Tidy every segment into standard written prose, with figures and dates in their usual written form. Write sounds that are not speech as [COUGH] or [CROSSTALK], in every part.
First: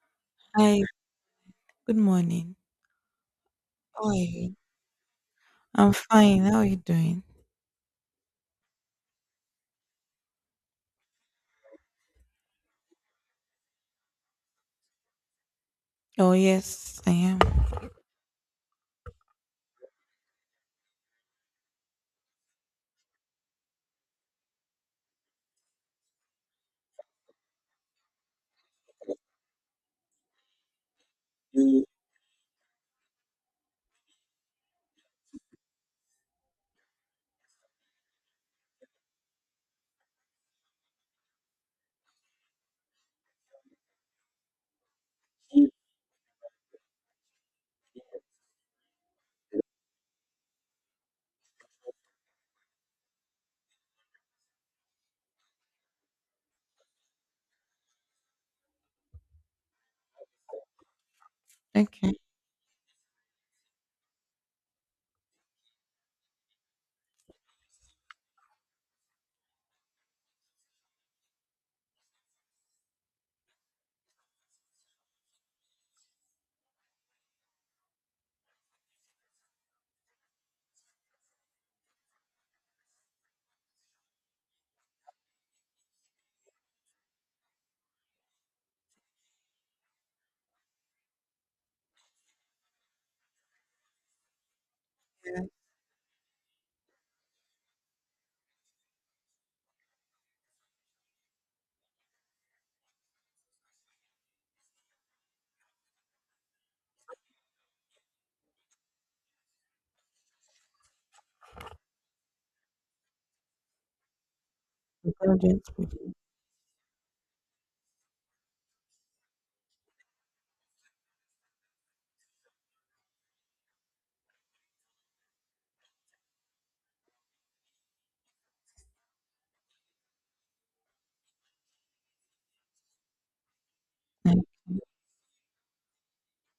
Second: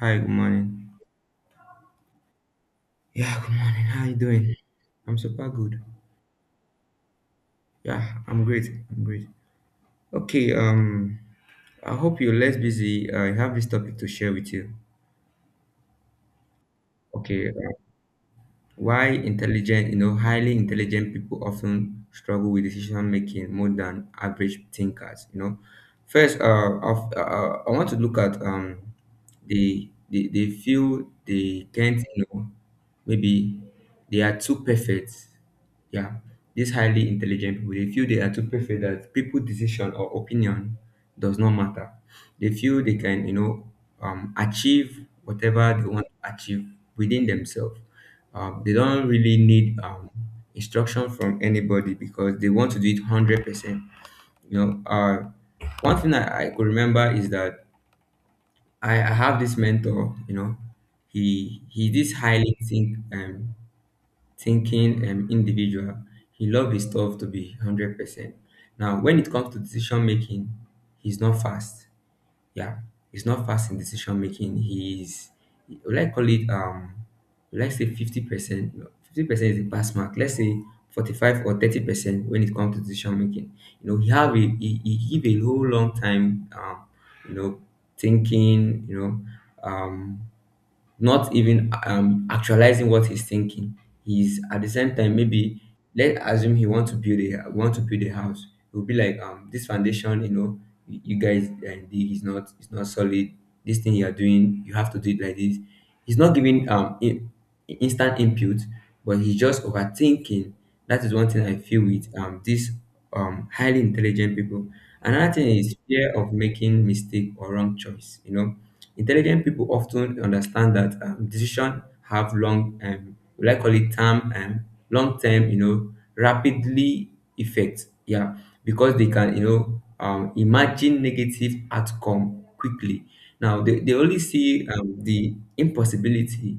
Hi, good Hi, morning. good morning. Yeah, good morning. How How you are doing? you? I'm super good. I'm fine. How are you doing? Yeah, I'm great. I'm great. Okay, I hope you're less busy. I have this topic to share with you. Oh, yes, I am. Okay, why intelligent, you know, highly intelligent people often struggle with decision making more than average thinkers. You know, first, I want to look at they feel they can't, you know, maybe they are too perfect. Yeah, these highly intelligent people they feel they are too perfect that people decision or opinion does not matter. They feel they can, achieve whatever they want to achieve within themselves. They don't really need instruction from anybody because they want to do it 100%. You know, uh, one thing I could remember is that I have this mentor. He's this Okay. highly think thinking individual. He loves his stuff to be 100%. Now when it comes to decision making, he's not fast, yeah, he's not fast in decision making. He's, would I call it, would I say 50%? 50% is the pass mark. Let's say 45 or 30% when it comes to decision making. You know, he have a, he give a whole long time, you know, thinking, um not even actualizing what he's thinking. He's, at the same time, Yeah. maybe let's assume he want to build a want to build a house. It will be like this foundation. You know, you guys and dig is not, it's not solid. This thing you are doing, you have to do it like this. He's not giving instant input, but he's just overthinking. That is one thing I feel with these highly intelligent people. Another thing Intelligent is fear people. of making mistake or wrong choice. You know, intelligent people often understand that, decision have long, we like call it term, and long term, rapidly effect. Yeah, because they can, imagine negative outcome quickly. Now they only Okay. see the impossibility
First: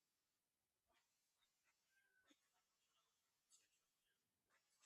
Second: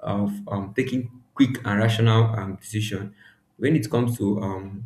of taking quick and rational decision. When it comes to um,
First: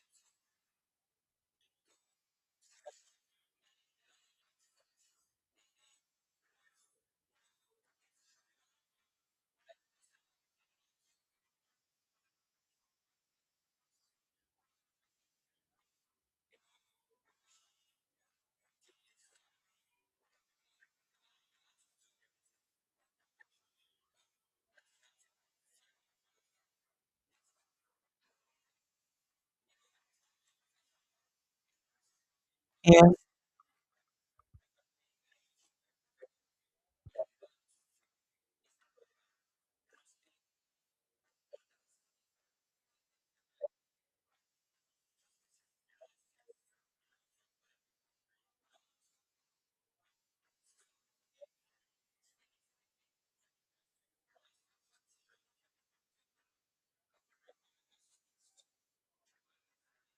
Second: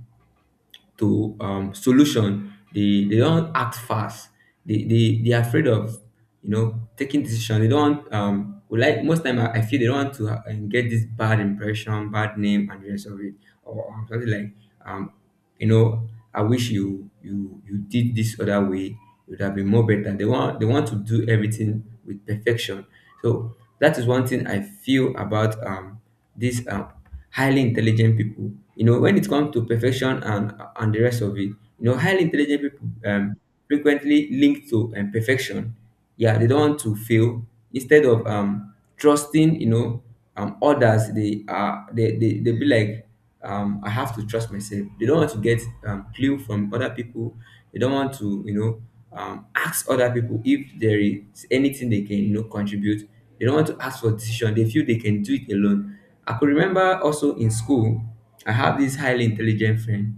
to um, solution, they don't act fast. They are afraid of, taking decision. They don't we like most time I feel they don't want to get this bad impression, bad name, and the rest of it, or something like, um you know, I wish you did this other way. It would have been more better. They want to do everything with perfection. So that is one thing I feel about these highly intelligent people. You know, when it comes to perfection and the rest of it, you know, highly intelligent people Yeah. Frequently linked to perfection. Yeah, they don't want to fail instead of trusting, others. They are they they, they be like, I have to trust myself. They don't want to get clue from other people. They don't want to, ask other people if there is anything they can, contribute. They don't want to ask for decision. They feel they can do it alone. I could remember also in school I have this highly intelligent friend,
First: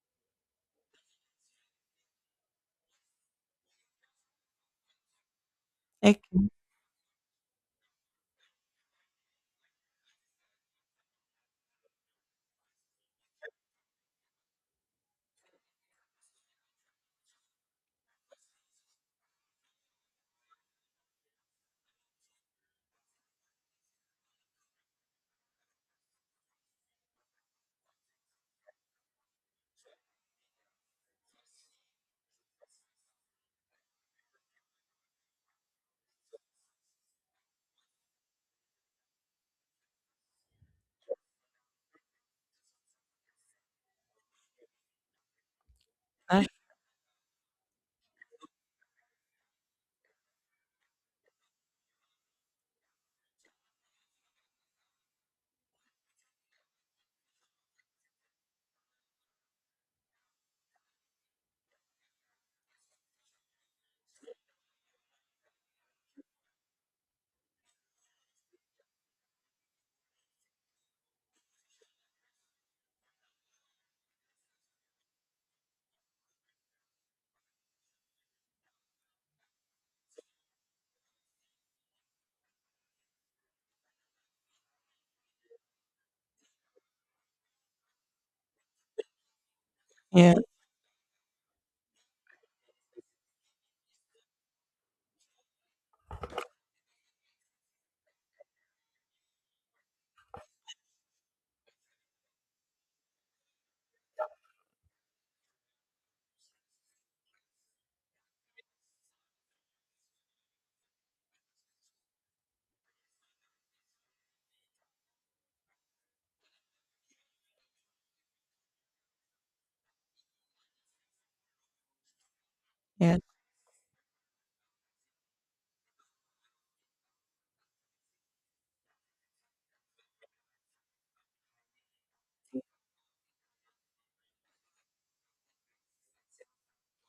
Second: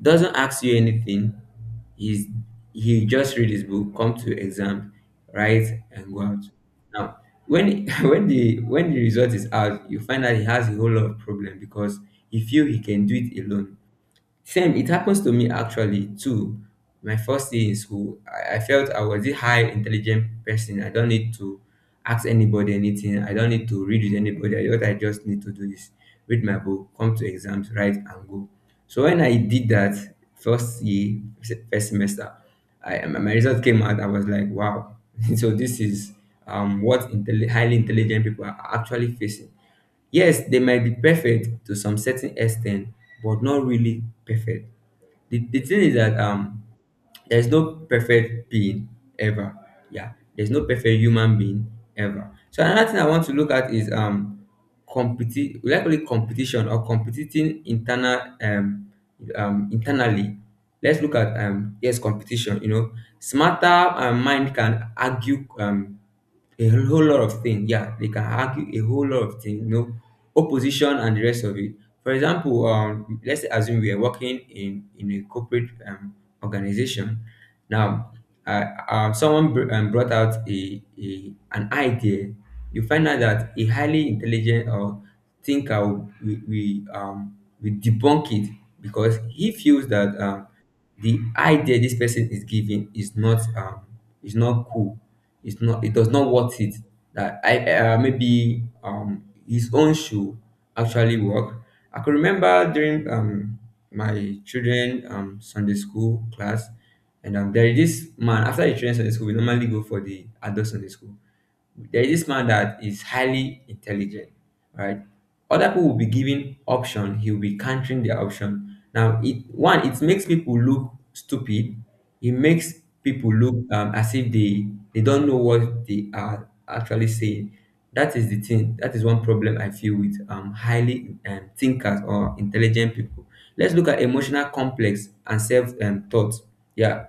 doesn't ask you anything. He's, he just read his book, come to exam, write, and go Okay. out. Now, when [LAUGHS] when the result is out, you find that he has a whole lot of problem because he feel he can do it alone. Same, it happens to me actually too. My first day in school, I felt I was a high intelligent person. I don't need to ask anybody anything. I don't need to read with anybody. What I just need to do is read my book, come to exams, write and go. So when I did that first year, first semester, I, my result came out. I was like, wow. [LAUGHS] So this is, what highly intelligent people are actually facing. Yes, they might be perfect to some certain extent, but not really perfect. The thing is that, That's- there's no perfect being ever. Yeah, there's no perfect human being ever. So another thing I want to look at is, we like call it competition, or competing internal, internally. Let's look at, yes, competition. You know, smarter mind can argue a whole lot of things. Yeah, they can argue a whole lot of things, you know, opposition and the rest of it. For example, let's assume we are working in a corporate organization. Now, someone brought out a, an idea. You find out that a highly intelligent or thinker we debunk it because he feels that Yeah. The idea this person is giving is not, is not cool, it's not, it does not worth it, that i, maybe his own shoe actually work. I could remember during my children sunday school class, and there is this man. After the children sunday school we normally go for the adult sunday school. There is this man that is highly intelligent, right? Other people will be giving option, he will be countering their option. Now, it one, it makes people look stupid. It makes Yeah. people look, as if they, they don't know what they are actually saying. That is the thing. That is one problem I feel with, highly thinkers or intelligent people. Let's look at emotional complex and self, thought. Yeah,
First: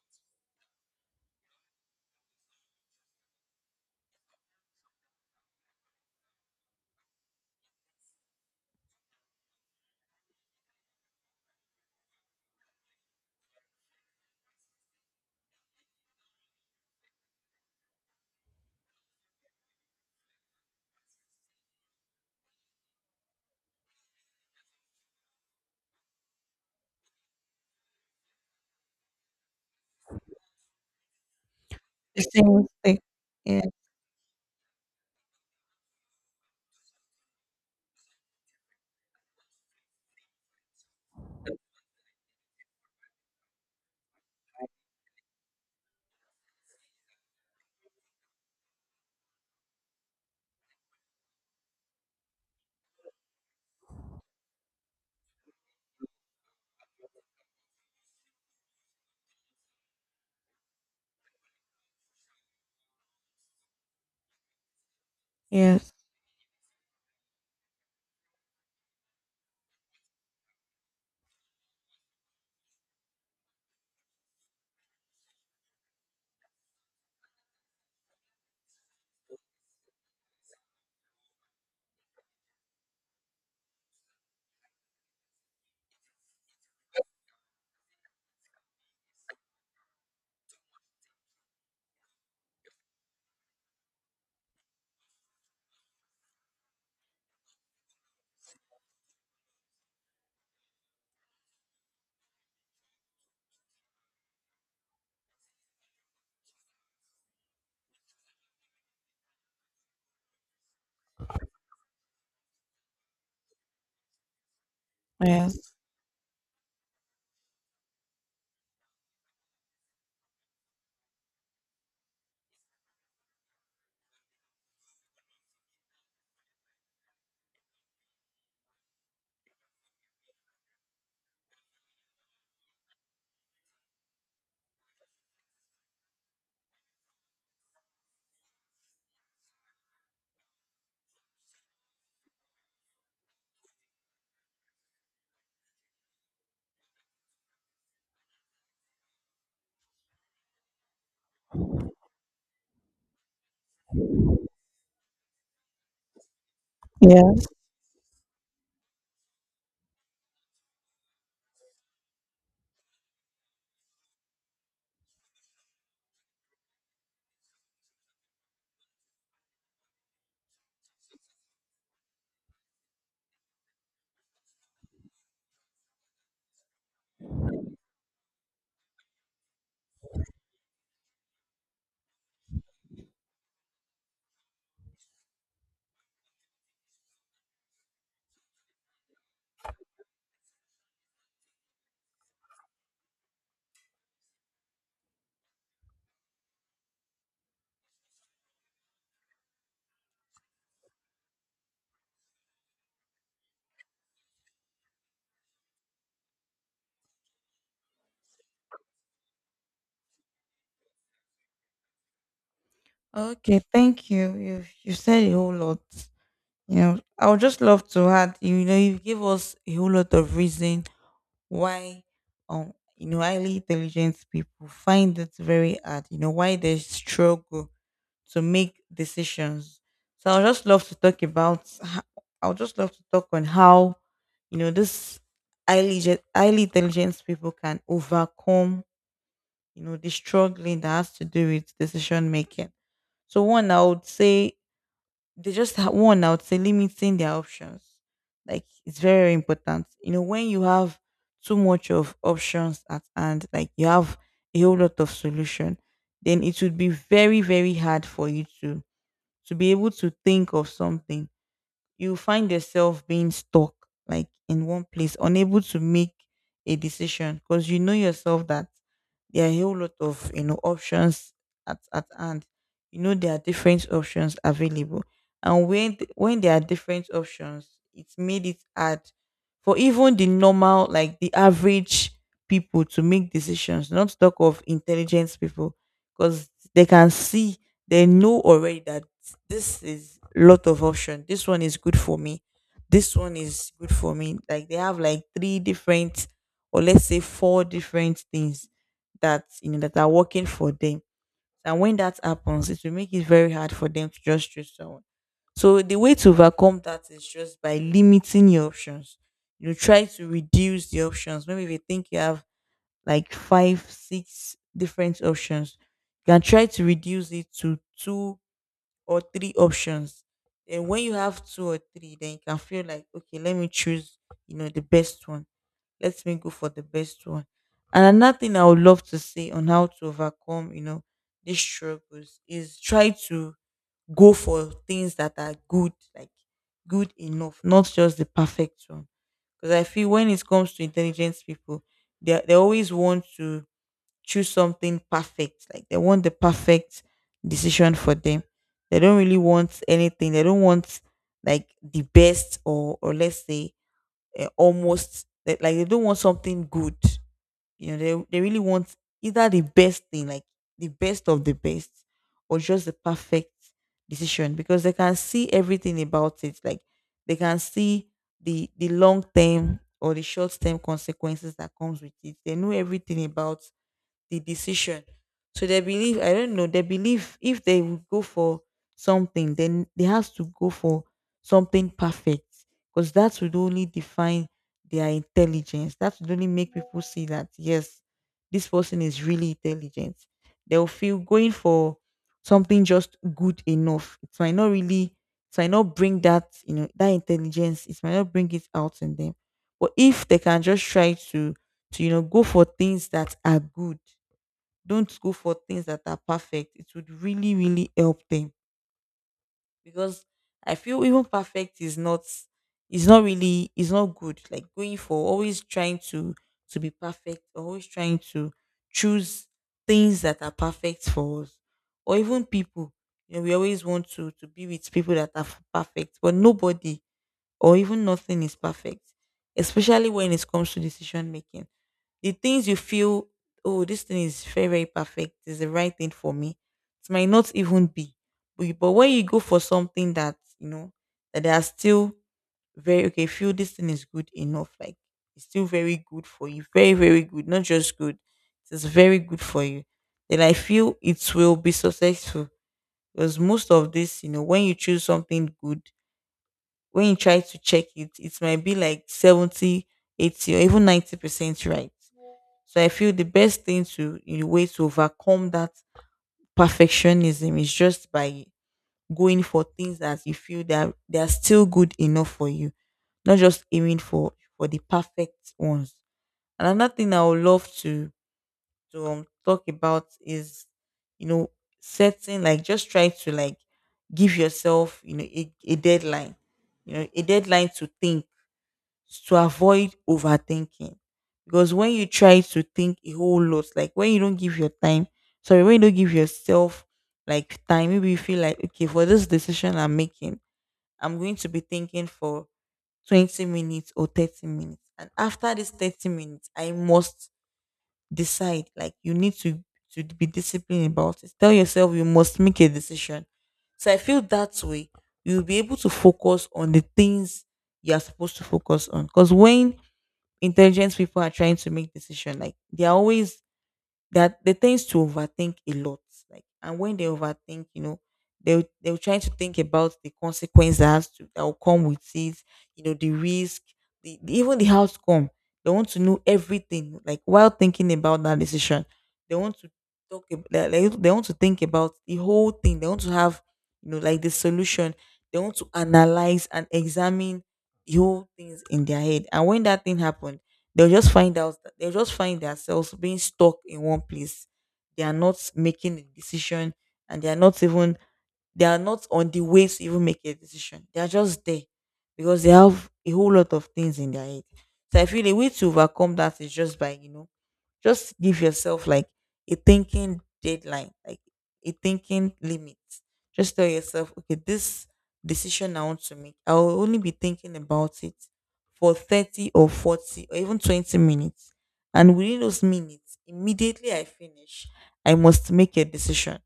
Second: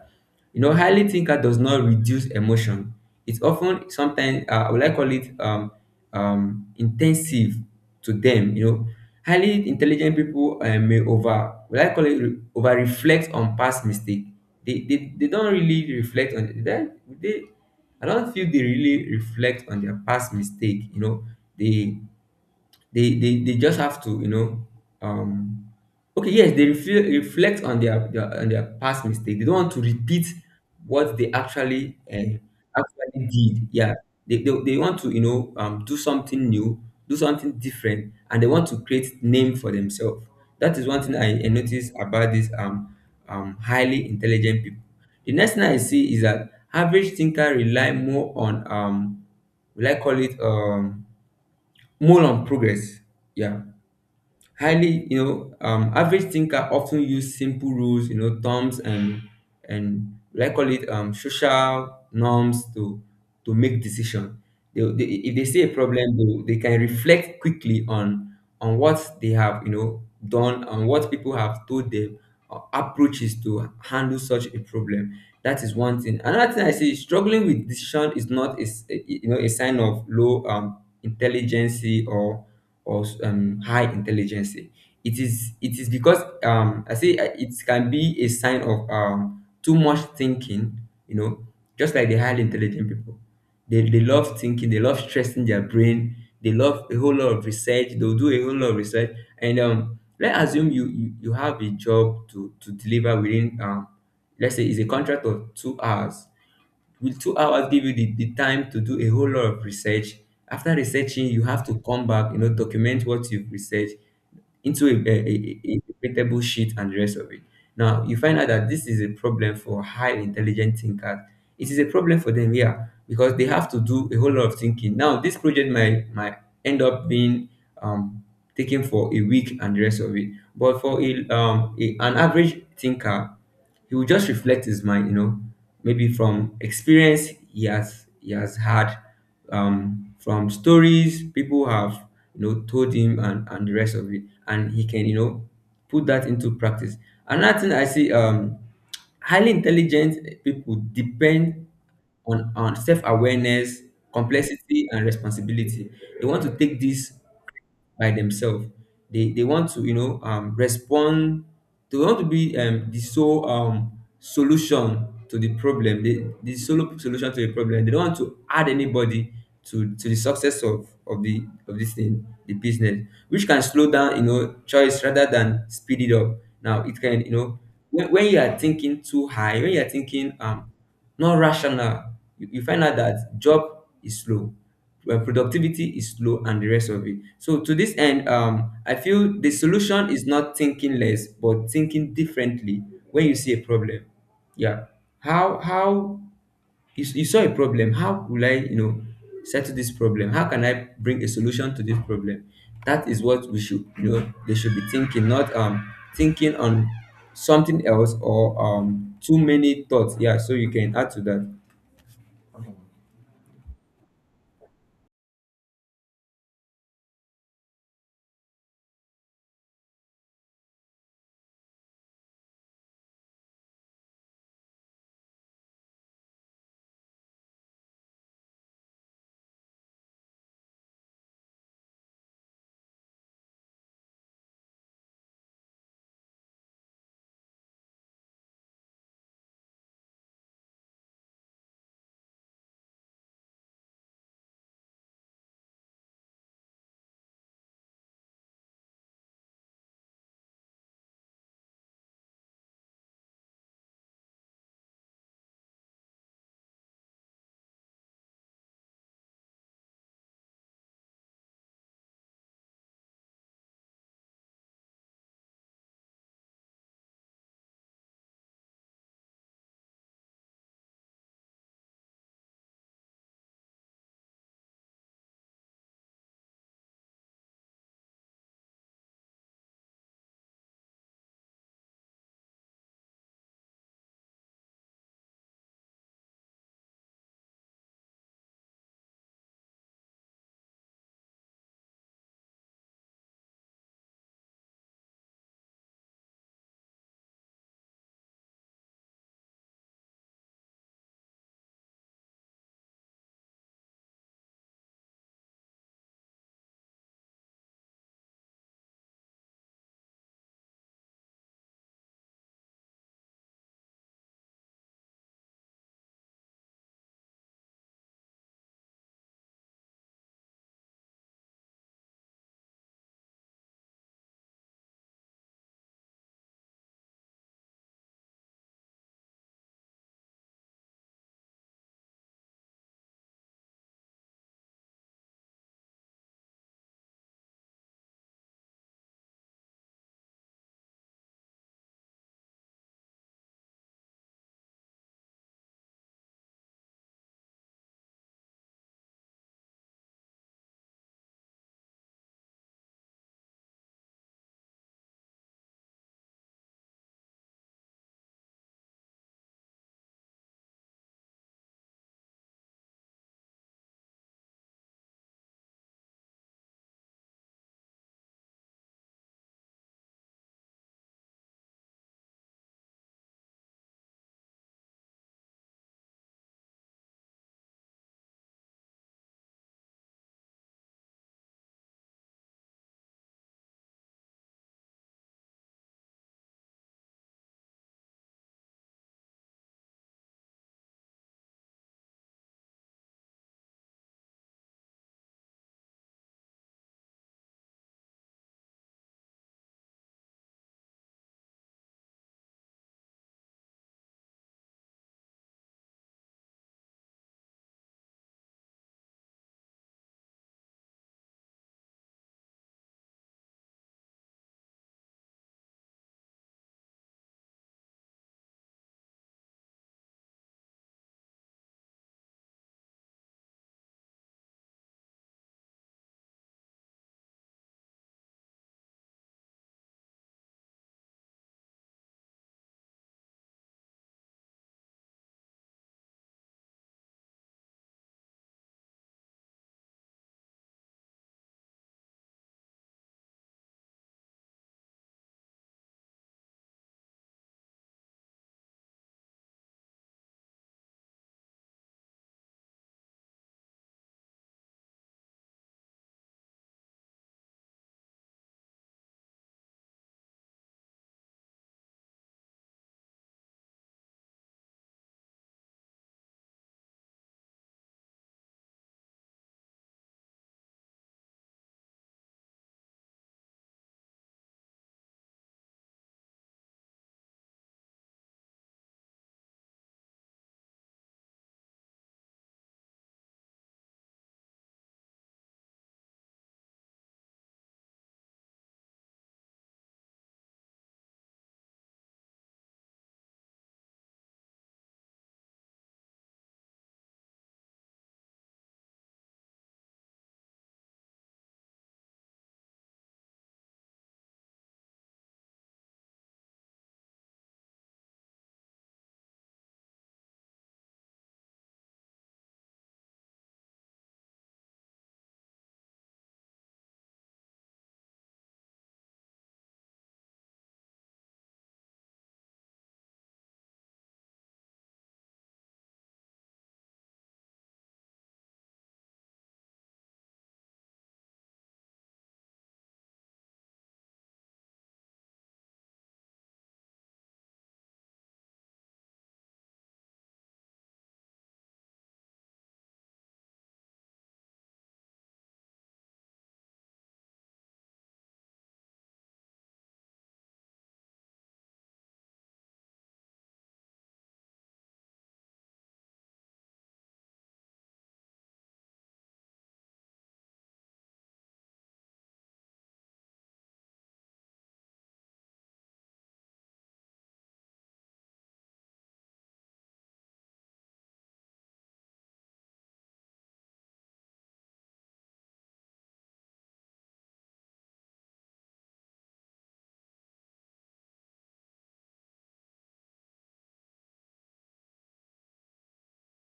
you know, highly thinker does not reduce emotion. It's often sometimes, I would like call it, intensive to them. You know, highly intelligent people, may over, would I call it, over reflect on past mistake. They don't really reflect on that. They, I don't feel they really reflect on their past mistake. You know, they they just have to, um okay, yes, they reflect on their past mistake, they don't want to repeat what they actually, The same mistake. actually Yeah. did, yeah. They want to, do something new, do something different, and they want to create name for themselves. That is one thing I noticed about these, highly intelligent people. The next thing I see is that average thinker rely more on, will I call it, more on progress. Yeah. Highly, you know, average thinker often use simple rules, you know, terms and like call it, social norms to make decision. If they see a Yes. problem, they can reflect quickly on what they have, you know, done and what people have told them, approaches to handle such a problem. That is one thing. Another thing I say is struggling with decision is not, is, you know, a sign of low, intelligence, or or, high intelligence. It is, it is because, I say, it can be a sign of too much thinking. You know, just like the highly intelligent people, they love thinking, they love stressing their brain, they love a whole lot of research, they'll do a whole lot of research. And let's assume you have a job to deliver within, let's say it's a contract of 2 hours. Will 2 hours give you the time to do a whole lot of research? After researching, you have to come back, you know, document what you've researched into Yes. A printable sheet and the rest of it. Now, you find out that this is a problem for high intelligent thinkers. It is a problem for them, yeah, because they have to do a whole lot of thinking. Now, this project might end up being, um, taken for a week and the rest of it. But for a, an average thinker, he will just reflect his mind, you know, maybe from experience he has had, from stories people have, you know, told him and the rest of it, and he can, you know, put that into practice. Another thing I see, highly intelligent people depend on self awareness, complexity, and responsibility. They want to take this Yes. by themselves. They want to, respond. They want to be, the sole, solution to the problem. They the solo solution to the problem. They don't want to add anybody to the success of the of this thing the business, which can slow down, you know, choice rather than speed it up. Now it can, you know, when you are thinking too high, when you are thinking not rational, you find out that job is slow, productivity is slow, and the rest of it. So to this end, I feel the solution is not thinking less but thinking differently. When you see a problem, yeah, how you saw a problem. How will I, you know, settle this problem? How can I bring a solution to this problem? That is what we should, you know, they should be thinking, not thinking on something else or too many thoughts. Yeah, so you can add to that. Okay. Thank you. You said a whole lot. You know, I would just love to add. You know, you give us a whole lot of reason why, you know, highly intelligent people find it very hard. You know, why they struggle to make decisions. So I'll just love to I'll just love to talk on how, you know, this highly intelligent people can overcome, you know, the struggling that has to do with decision making. So one, I would say one. I would say limiting their options. Like it's very, very important. You know, when you have too much of options at hand, like you have a whole lot of solution, then it would be very, very hard for you to be able to think of something. You find yourself being stuck like in one place, unable to make a decision because you know yourself that there are a whole lot of, you know, options at hand. You know, there are different options available. And when there are different options, it's made it hard for even the normal, like the average people to make decisions, not to talk of intelligent people because they can see, they know already that this is lot of option, this one is good for me, this one is good for me. Like they have like three different, or let's say four different things that, you know, that are working for them. And when that happens, it will make it very hard for them to just choose someone. So the way to overcome that is just by limiting your options. You know, try to reduce the options. Maybe if you think you have like five, six different options, you can try to reduce it to two or three options. And when you have two or three, then you can feel like, okay, let me choose, you know, the best one. Let me go for the best one. And another thing I would love to say on how to overcome, you know, these struggles is try to go for things that are good, like good enough, not just the perfect one. Because I feel when it comes to intelligent people, they always want to choose something perfect. Like they want the perfect decision for them. They don't really want anything. They don't want like the best, or let's say, almost like they don't want something good. You know, they really want either the best thing, like the best of the best, or just the perfect decision because they can see everything about it. Like they can see the long term or the short term consequences that comes with it. They know everything about the decision. So they believe, I don't know, they believe if they would go for something, then they have to go for something perfect because that would only define their intelligence. That would only make people see that, yes, this person is really intelligent. They'll feel going for something just good enough, it might not really, it might not bring that, you know, that intelligence, it might not bring it out in them. But if they can just try to, you know, go for things that are good, don't go for things that are perfect. It would really, really help them because I feel even perfect is not, is not really, is not good. Like going for, always trying to be perfect, or always trying to choose things that are perfect for us, or even people. You know, we always want to be with people that are perfect, but nobody or even nothing is perfect, especially when it comes to decision making. The things you feel, oh, this thing is very, very perfect, it's the right thing for me, it might not even be. But when you go for something that, you know, that they are still very, okay, feel this thing is good enough. Like, it's still very good for you. Very, very good. Not just good. It's very good for you. Then I feel it will be successful. Because most of this, you know, when you choose something good, when you try to check it, it might be like 70, 80, or even 90% right. So I feel the best thing to, in a way to overcome that perfectionism, is just by going for things that you feel that they are still good enough for you, not just aiming for the perfect ones. Another thing I would love to talk about is, you know, setting, like just try to like give yourself, you know, a deadline, you know, a deadline to think, to avoid overthinking. Because when you try to think a whole lot, like when you don't give your time, sorry, when you don't give yourself like time, maybe you feel like, okay, for this decision I'm making, I'm going to be thinking for 20 minutes or 30 minutes. And after this 30 minutes, I must decide. Like you need to be disciplined about it. Tell yourself you must make a decision. So I feel that way, you'll be able to focus on the things you are supposed to focus on. Because when intelligent people are trying to make decision, like they're always, that they tends to overthink a lot. Like, and when they overthink, you know, they, they're trying to think about the consequences that, has to, that will come with it, you know, the risk, even the outcome, they want to know everything, like while thinking about that decision they want to they, they want to think about the whole thing. They want to have, you know, like the solution. They want to analyze and examine the whole things in their head. And when that thing happened, they'll just find out, they'll just find themselves being stuck in one place. They are not making a decision, and they are not even, they are not on the way to even make a decision. They are just there because they have a whole lot of things in their head. So I feel a way to overcome that is just by, you know, just give yourself like a thinking deadline, like a thinking limit. Just tell yourself, okay, this decision I want to make, I will only be thinking about it for 30 or 40 or even 20 minutes. And within those minutes, immediately I finish, I must make a decision.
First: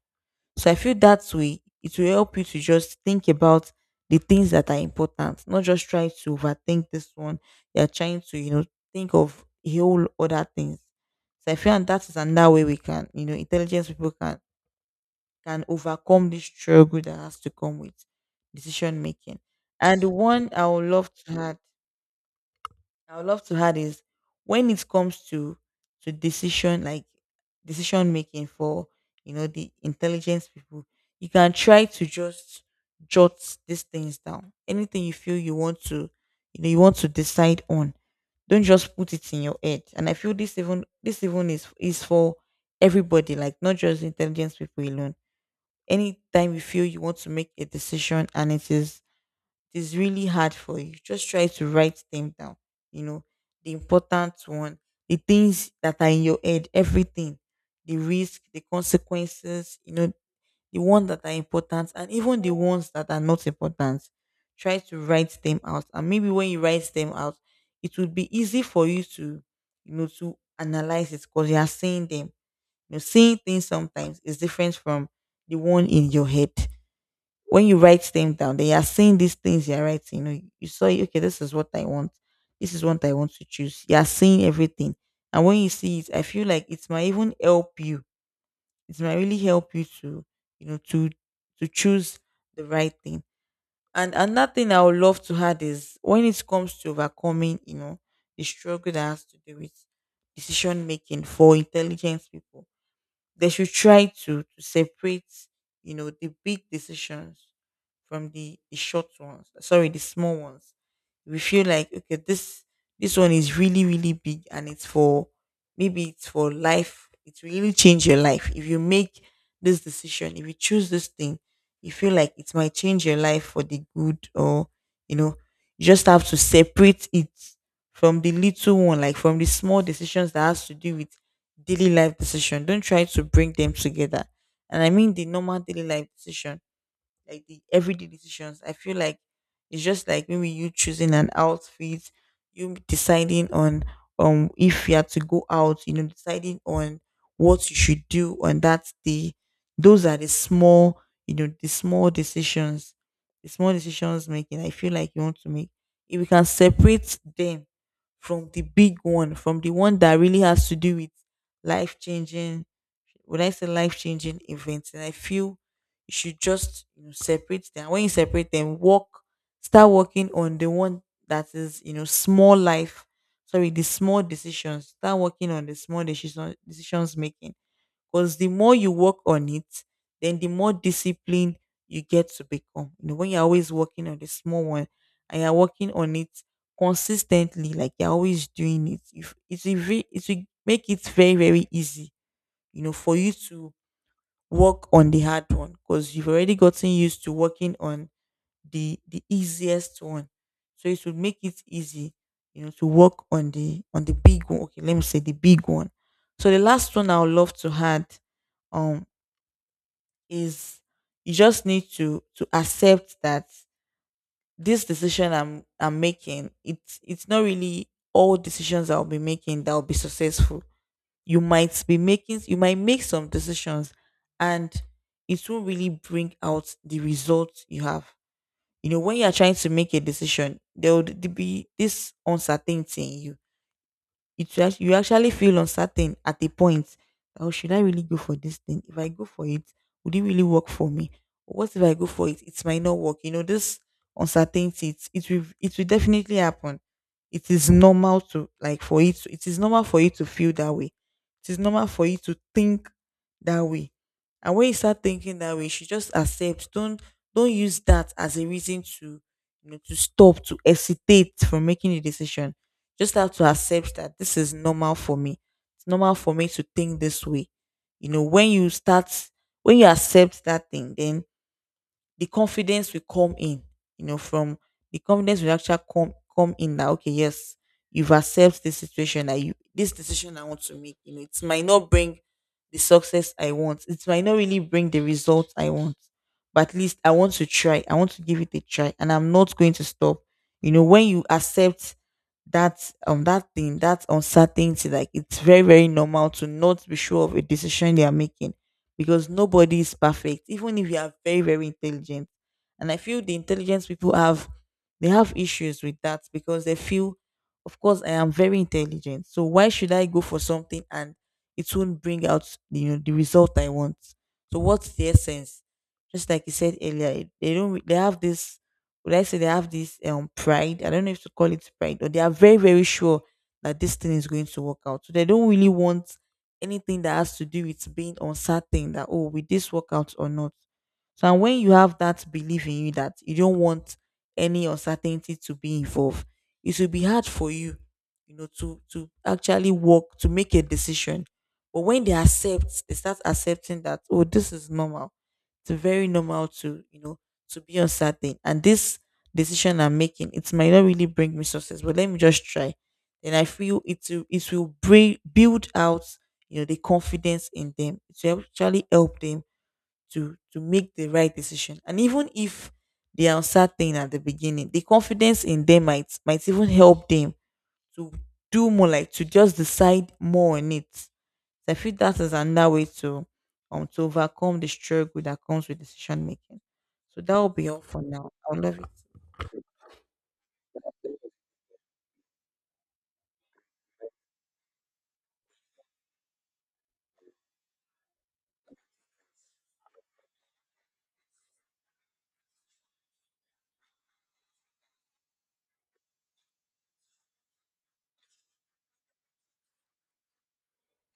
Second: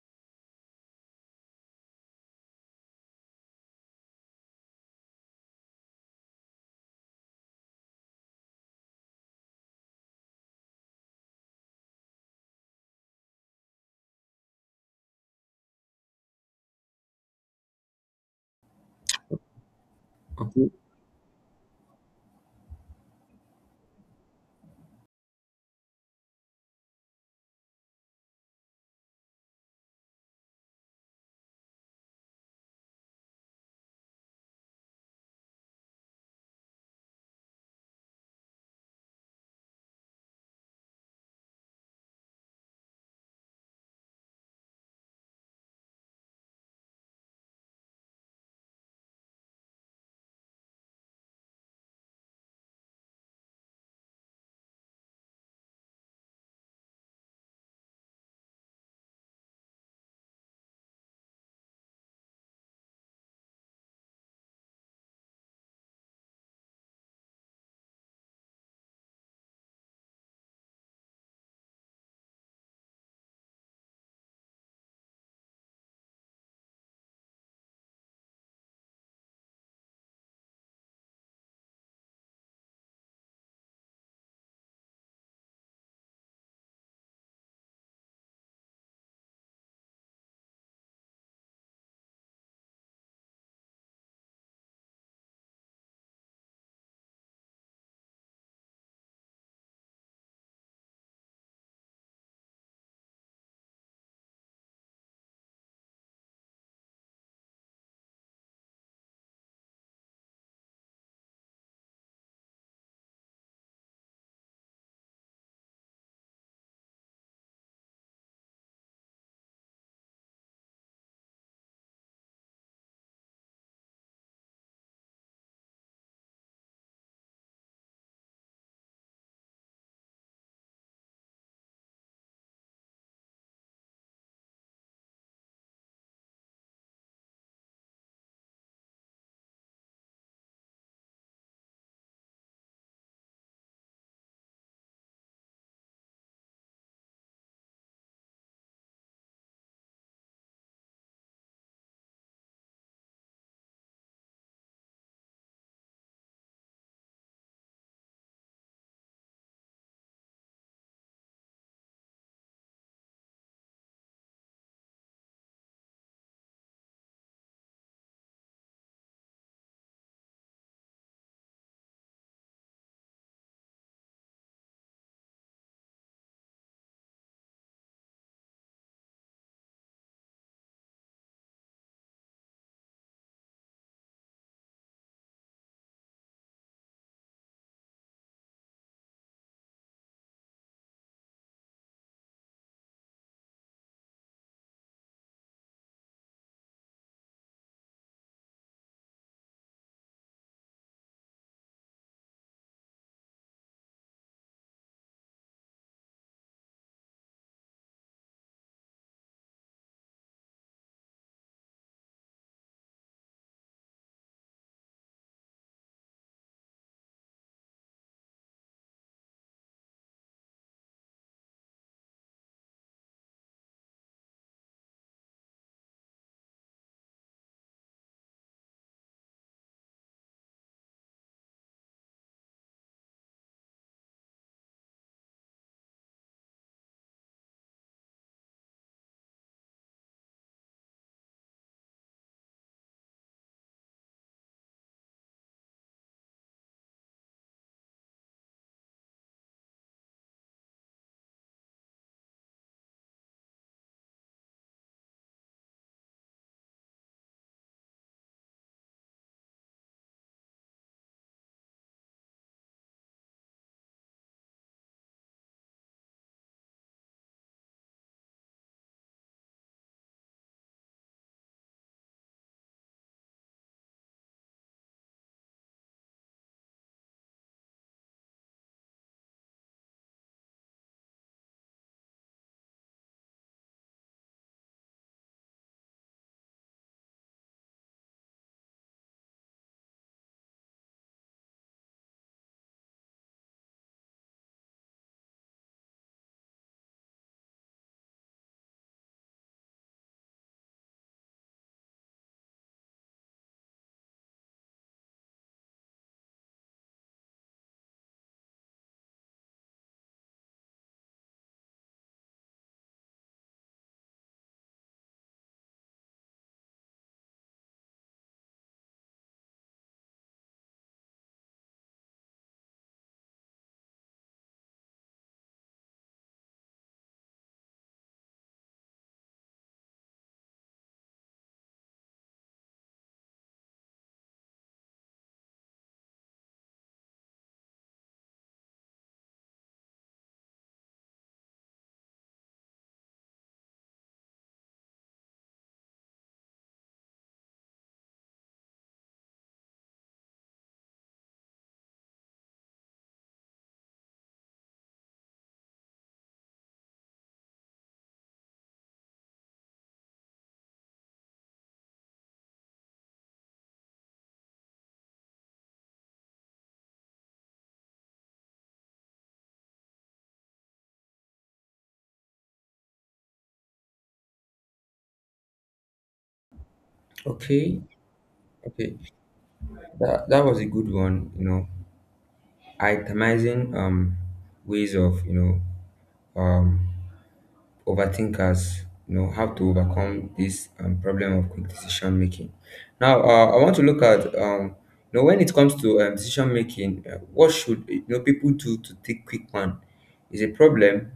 So I feel that way it will help you to just think about the things that are important, not just try to overthink this one. You're trying to, you know, think of a whole other things. So I feel, and that is another way we can, you know, intelligent people can overcome this struggle that has to come with decision making. And the one I Okay. would love to add I would love to add is, when it comes to decision, like decision making for, you know, the intelligence people, you can try to just jot these things down. Anything you feel you want to, you know, you want to decide on, don't just put it in your head. And I feel this even, this even is for everybody, like not just intelligence people alone. Anytime you feel you want to make a decision and it is, it is really hard for you, just try to write them down. You know, the important one, the things that are in your head, everything, the risk, the consequences, you know, the ones that are important and even the ones that are not important. Try to write them out. And maybe when you write them out, it would be easy for you to, you know, to analyze it because you are seeing them. You know, seeing things sometimes is different from the one in your head. When you write them down, then you're seeing these things you're writing. You know, you saw, okay, this is what I want. This is what I want to choose. You're seeing everything. And when you see it, I feel like it might even help you. It might really help you to, you know, to choose the right thing. And another thing I would love to add is, when it comes to overcoming, you know, the struggle that has to do with decision making for intelligent people, they should try to separate, you know, the big decisions from the short ones. Sorry, the small ones. We feel like, okay, this one is really really big, and it's for, maybe it's for life. It will really change your life if you make this decision. If you choose this thing, you feel like it might change your life for the good, or you know, you just have to separate it from the little one, like from the small decisions that has to do with daily life decision. Don't try to bring them together. And I mean the normal daily life decision like the everyday decisions. I feel like it's just like maybe you choosing an outfit, you deciding on if you are to go out, deciding on what you should do on that day. Those are the small, you know, the small decisions, the small decisions making. I feel like you want to make. If we can separate them from the big one, from the one that really has to do with life changing would I say life changing events. And I feel you should just separate them. When you separate them, work start working on the one that is small life. Sorry, the small decisions. Start working on the small decisions making. Because the more you work on it, then the more disciplined you get to become. You know, when you're always working on the small one and you're working on it consistently, like you're always doing it, if it's a ve- it will make it very, very easy, for you to work on the hard one because you've already gotten used to working on the easiest one, so it should make it easy, you know, to work on the big one. Okay, let me say the big one. So the last one I would love to add um is you just need to accept that this decision I'm making it's not really all decisions I'll be making that'll be successful. You might be making, you might make some decisions and it won't really bring out the results you have. You know, when you're trying to make a decision, there would be this uncertainty in you. It's just you actually feel uncertain at a point. Oh, should I really go for this thing? If I go for it, would it really work for me? What if I go for it? It might not work. You know, this uncertainty. It will, it will definitely happen. It is normal to It is normal for you to feel that way. It is normal for you to think that way. And when you start thinking that way, you should just accept. Don't use that as a reason to, you know, to stop, to hesitate from making a decision. Just have to accept that this is normal for me. It's normal for me to think this way. You know, when you start, when you accept that thing, then the confidence will come in, you know, from the confidence will actually come in that okay, yes, you've accepted this situation that you this decision I want to make. You know, it might not bring the success I want. It might not really bring the result I want. But at least I want to try. I want to give it a try. And I'm not going to stop. You know, when you accept that that thing, that uncertainty, like it's very, very normal to not be sure of a decision they are making, because nobody is perfect, even if you are very, very intelligent. And I feel the intelligent people have, they have issues with that because they feel, of course, I am very intelligent. So why should I go for something and it won't bring out, you know, the result I want? So what's the essence? Just like you said earlier, they don't, they have this, would I say they have this pride? I don't know if to call it pride, or they are very, very sure that this thing is going to work out. So they don't really want anything that has to do with being uncertain, that oh, will this work out or not. So, and when you have that belief in you that you don't want any uncertainty to be involved, it will be hard for you, you know, to actually work to make a decision. But when they accept, they start accepting that oh, this is normal, it's very normal to, you know, to be uncertain, and this decision I'm making it might not really bring me success, but let me just try. Then I feel it will, it will build out, you know, the confidence in them to actually help them to make the right decision. And even if they are uncertain at the beginning, the confidence in them might even help them to do more, like to just decide more on it. So I feel that is another way to overcome the struggle that comes with decision making. So that will be Okay, all for now. I love okay. it. That was a good one, you know. Itemizing ways of, you know, um overthinkers, you know, have to overcome this problem of quick decision making. Now, I want to look at, you know, when it comes to decision making. What should, you know, people do to take quick one? Is a problem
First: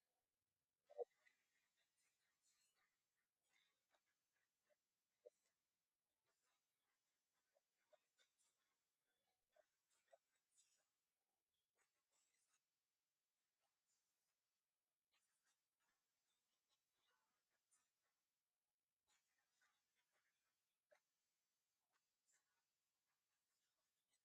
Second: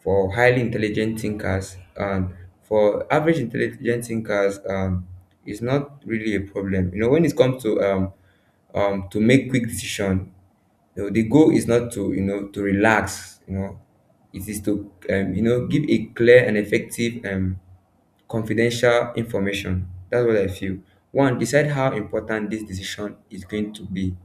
for highly intelligent thinkers, and for average intelligent thinkers, is not really a problem, you know. When it comes to make quick decision, you know, the goal is not to, you know, to relax, you know. It is to, you know, give a clear and effective, confidential information. That's what I feel. One, decide how important this decision is going to be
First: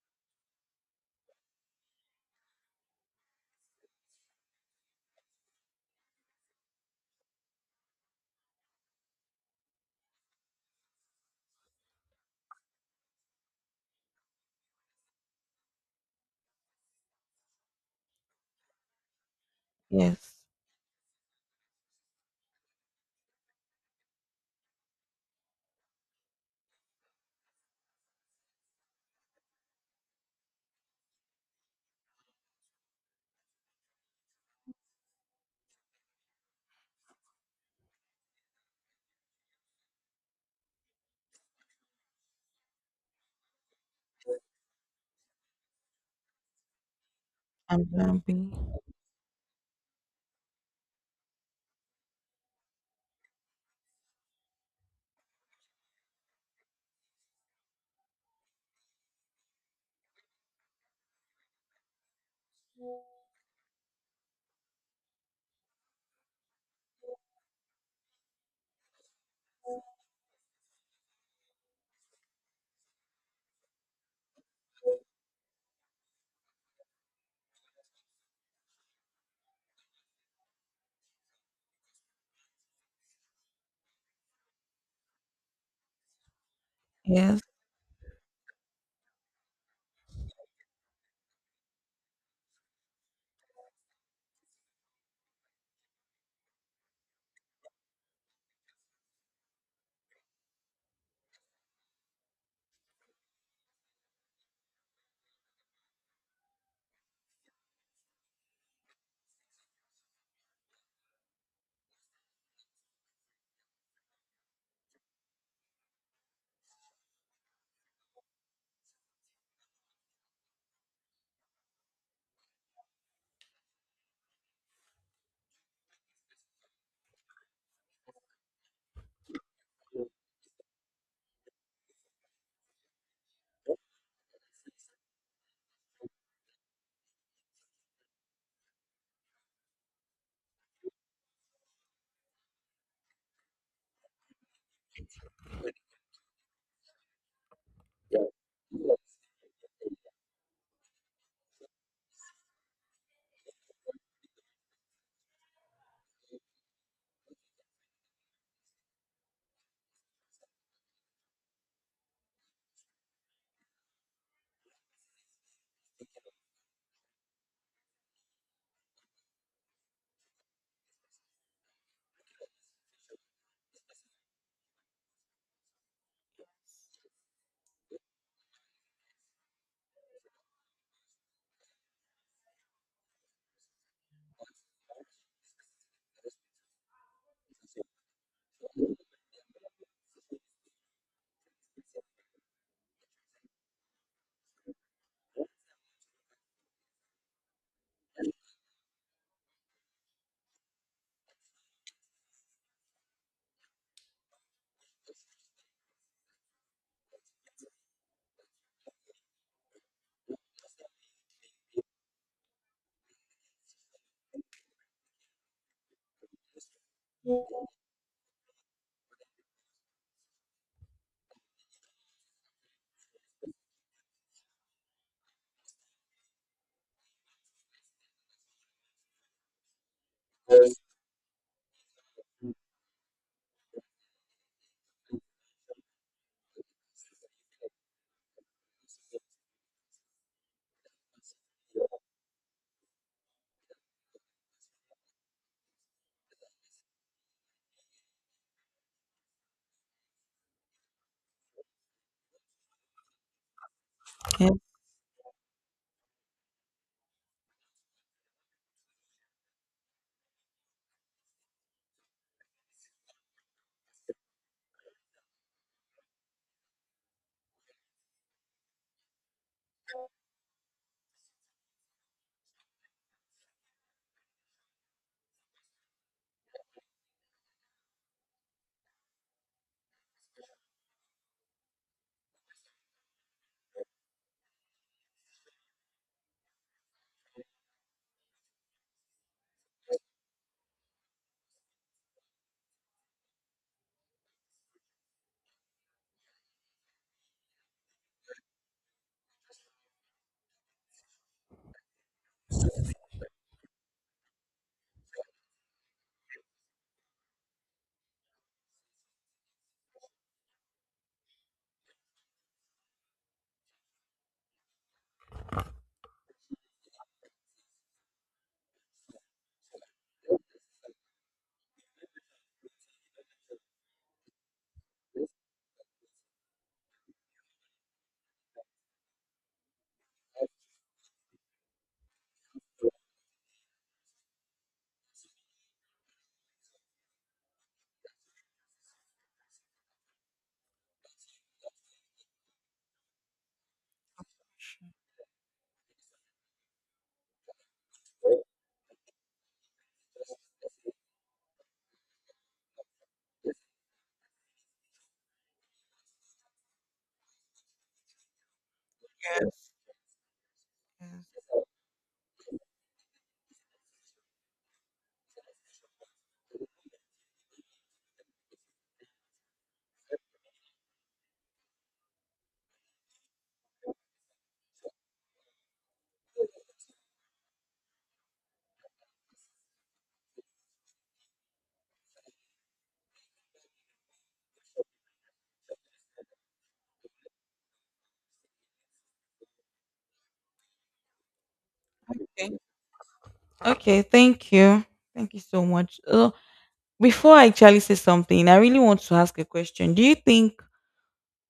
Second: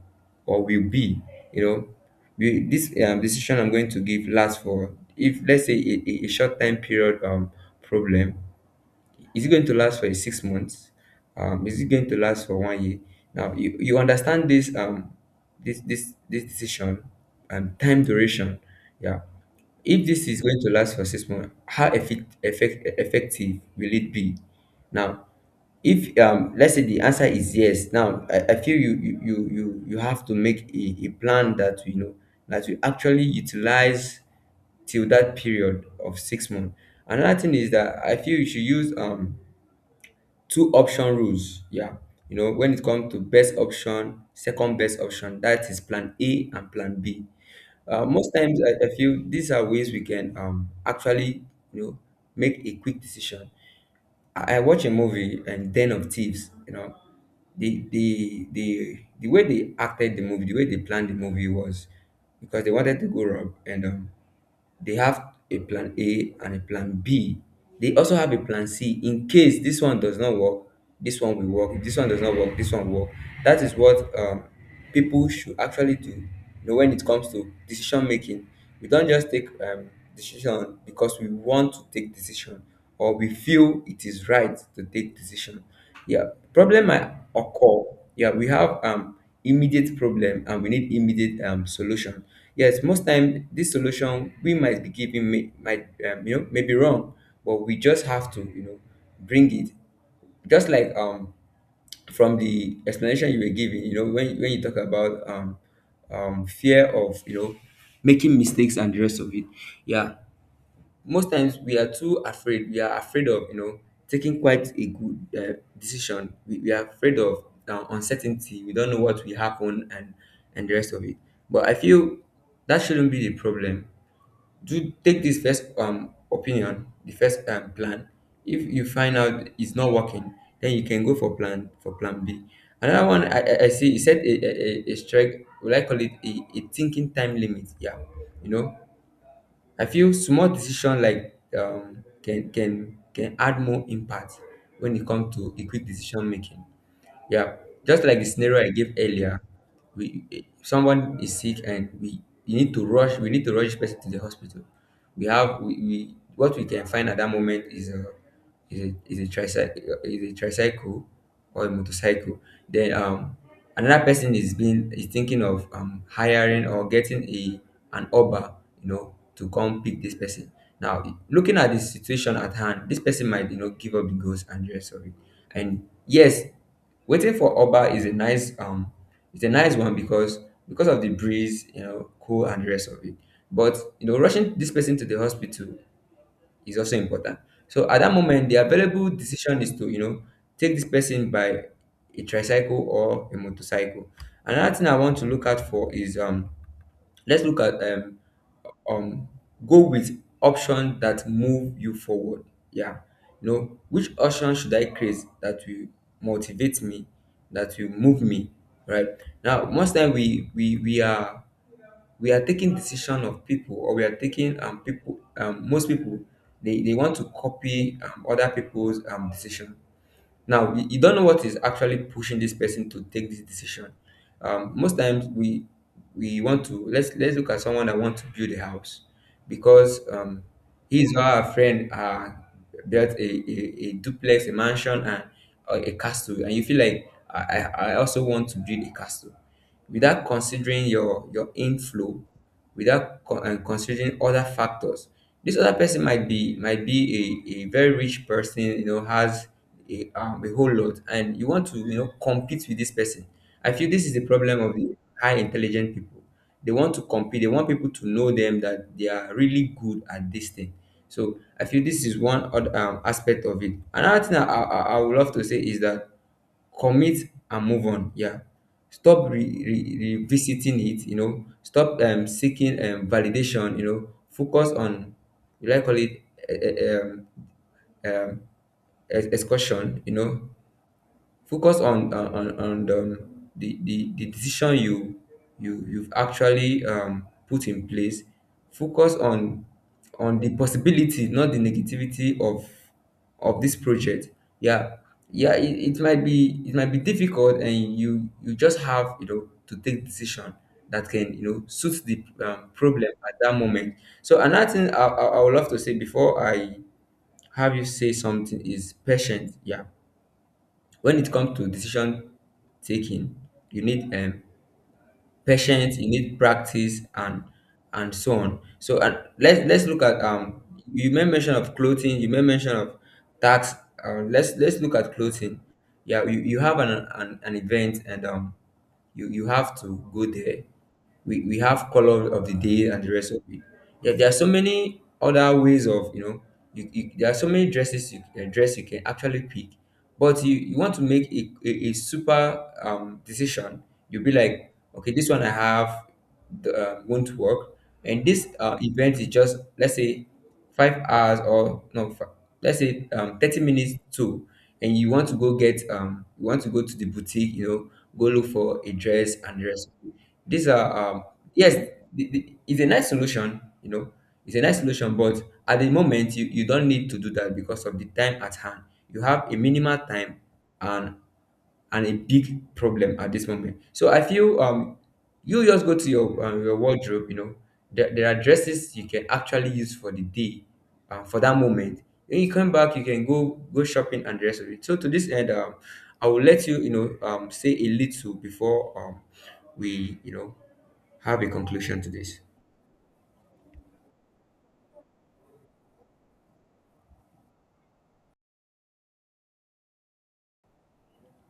or will be. You know, we, this decision I'm going to give lasts for, if let's say a a short time period, problem, is it going to last for a 6 months? Is it going to last for 1 year? Now you understand this this decision and time duration. Yeah. If this Yes. is going to last for 6 months, how effective will it be? Now, if let's say the answer is yes, now I feel you you have to make a plan that, you know, that you actually utilize till that period of 6 months. Another thing is that I feel you should use two option rules. Yeah, you know, when it comes to best option, second best option, that is plan A and plan B. I'm most grumpy. times I feel these are ways we can actually, you know, make a quick decision. I watch a movie and Den of Thieves. You know, the way they acted the movie, the way they planned the movie was because they wanted to go rob, and they have a plan A and a plan B. They also have a plan C. In case this one does not work, this one will work. If this one does not work, this one will work. That is what, people should actually do. You know, when it comes to decision making, we don't just take decision because we want to take decision, or we feel it is right to take decision. Yeah, problem might Yes. occur. Yeah, we have immediate problem, and we need immediate solution. Yes, most time this solution we might be giving may, might, you know, maybe wrong, but we just have to, you know, bring it. Just like, from the explanation you were giving, you know, when you talk about fear of, you know, making mistakes and the rest of it. Yeah, most times we are too afraid. We are afraid of, you know, taking quite a good, decision. We we are afraid of uncertainty. We don't know what will happen, and the rest of it, but I feel that shouldn't be the problem. Do take this first opinion, the first, plan. If you find out it's not working, then you can go for plan B. Another one I see you said a strike, will I call it, a thinking time limit. Yeah, you know, I feel small decision like, can add more impact when it comes to a quick decision making. Yeah, just like the scenario I gave earlier, we, someone is sick and we, you need to rush. We need to rush this person to the hospital. We what we can find at that moment is a tricycle, or a motorcycle. Then another person is being is thinking of hiring or getting a, an Uber, you know, to come pick this person. Now, looking at the situation at hand, this person might, you know, give up the ghost and the rest of it. And yes, waiting for Uber is a nice, it's a nice one, because of the breeze, you know, cool and the rest of it. But you know, rushing this person to the hospital is also important. So at that moment, the available decision is to, you know, take this person by a tricycle or a motorcycle. Another thing I want to look out for is, let's look at, um go with option that move you forward. Yeah, you know, which option should I create that will motivate me, that will move me right. Now, most time we are taking decision of people, or we are taking people. Most people, they want to copy other people's decision. Now you don't know what is actually pushing this person to take this decision. Most times we want to, let's look at someone that wants to build a house because, his or her friend, built a duplex, a mansion, and, a castle, and you feel like, I also want to build a castle without considering your inflow, without con- and considering other factors. This other person might be, might be a very rich person, you know, has a whole lot, and you want to, you know, compete with this person. I feel this is the Yes. problem of the high intelligent people. They want to compete. They want people to know them that they are really good at this thing. So I feel this is one other, aspect of it. Another thing I would love to say is that commit and move on. Yeah, stop revisiting it. You know, stop seeking validation. You know, focus on, you like, call it, eh, eh, um, um excursion. You know, focus on, on the decision you, you've actually, put in place. Focus on the possibility, not the negativity of this project. Yeah, yeah, it might be, it might be difficult, and you just have, you know, to take decision that can, you know, suit the, problem at that moment. So another thing I would love to say before I have you say something is patient. Yeah, when it comes to decision taking, you need, patience, you need practice and so on. So and let's look at, you made mention of clothing, you made mention of tax. Let's look at clothing. Yeah, you have an event, and you, you have to go there. We we, have color of the day and the rest of it. Yeah. There are so many other ways of, you know, you, there are so many dresses you, dress you can actually pick. But you want to make a super, decision. You'll be like, okay, this one I have won't work, and this, event is just, let's say, 5 hours, or no let's say, 30 minutes to, and you want to go get, you want to go to the boutique, you know, go look for a dress and the rest. These are, yes, it's a nice solution, you know, it's a nice solution, but at the moment, you don't need to do that because of the time at hand. You have a minimal time and and a big problem at this moment. So I feel you just go to your, your wardrobe. You know, there are dresses you can actually use for the day, for that moment. When you come back, you can go shopping and the rest of it. So to this end, I will let you, you know, say a little before, we, you know, have a conclusion to this. Okay. Okay, thank you. Thank you so much. Ugh. Before I actually say something, I really want to ask a question. Do you think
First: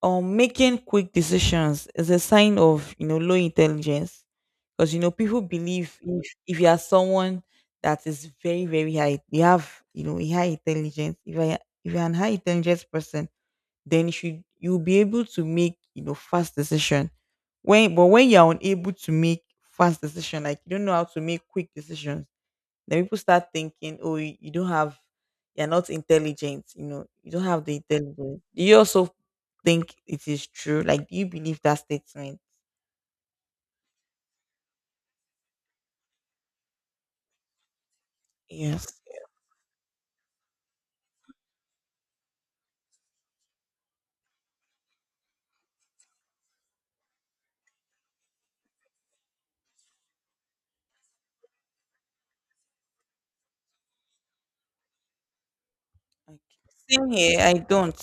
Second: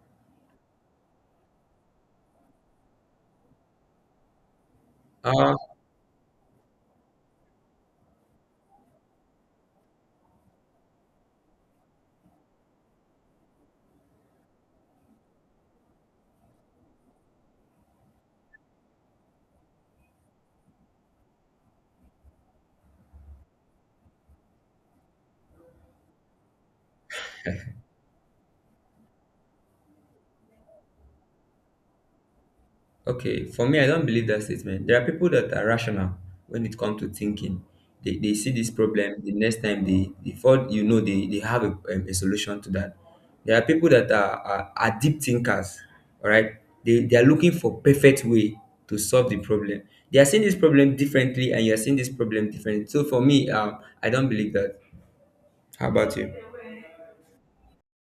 making quick decisions is a sign of, you know, low intelligence? Because you know people Uh, believe if you are someone that is very, very high, you have, you know, a high intelligence. If you're an high intelligence person, then you'll be able to make, you know, fast decision. When but when you're unable to make fast decision, like you don't know how to make quick decisions, then people start thinking, oh, you don't have, you're not intelligent, you know, you don't have the intelligence. Do you also think it is true? Like, do you believe that statement? Okay, for me, I don't believe that statement. There are people that are rational when it comes to thinking. They see this Yes. problem the next time they, before you know, they have a solution to that. There are people that are, are deep thinkers, all right? They are looking for perfect way to solve the problem. They are seeing this problem differently, and you are seeing this problem differently. So for me, I don't believe that. How about you? Okay. Same here. I don't.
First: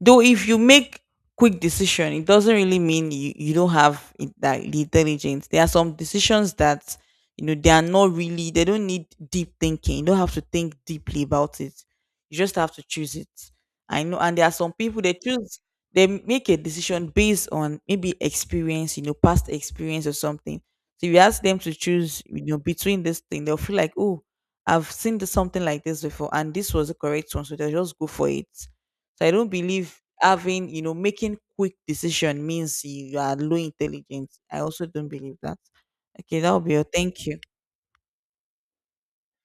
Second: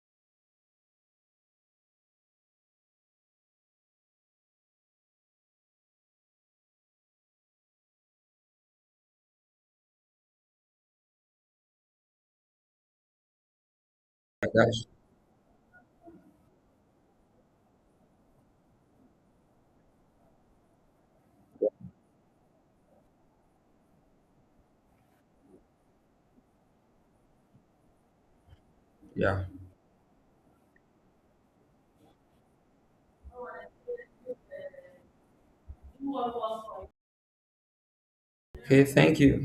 Though if you make quick decision, it doesn't really mean you don't have it, that the intelligence. There are some decisions that you know they are not really. They don't need deep thinking. You don't have to think deeply about it. You just have to choose it. I know. And there are some Akash? people they choose. They make a decision based on maybe experience, you know, past experience or something. So if you ask them to choose, you know, between this thing, they'll feel like, oh, I've seen something like this before, and this was the correct one, so they just go for it. So I Yeah. don't believe having, you know, making quick decision means you are low intelligence. I also don't believe that. Okay, that will be all. Thank you. Okay, thank you.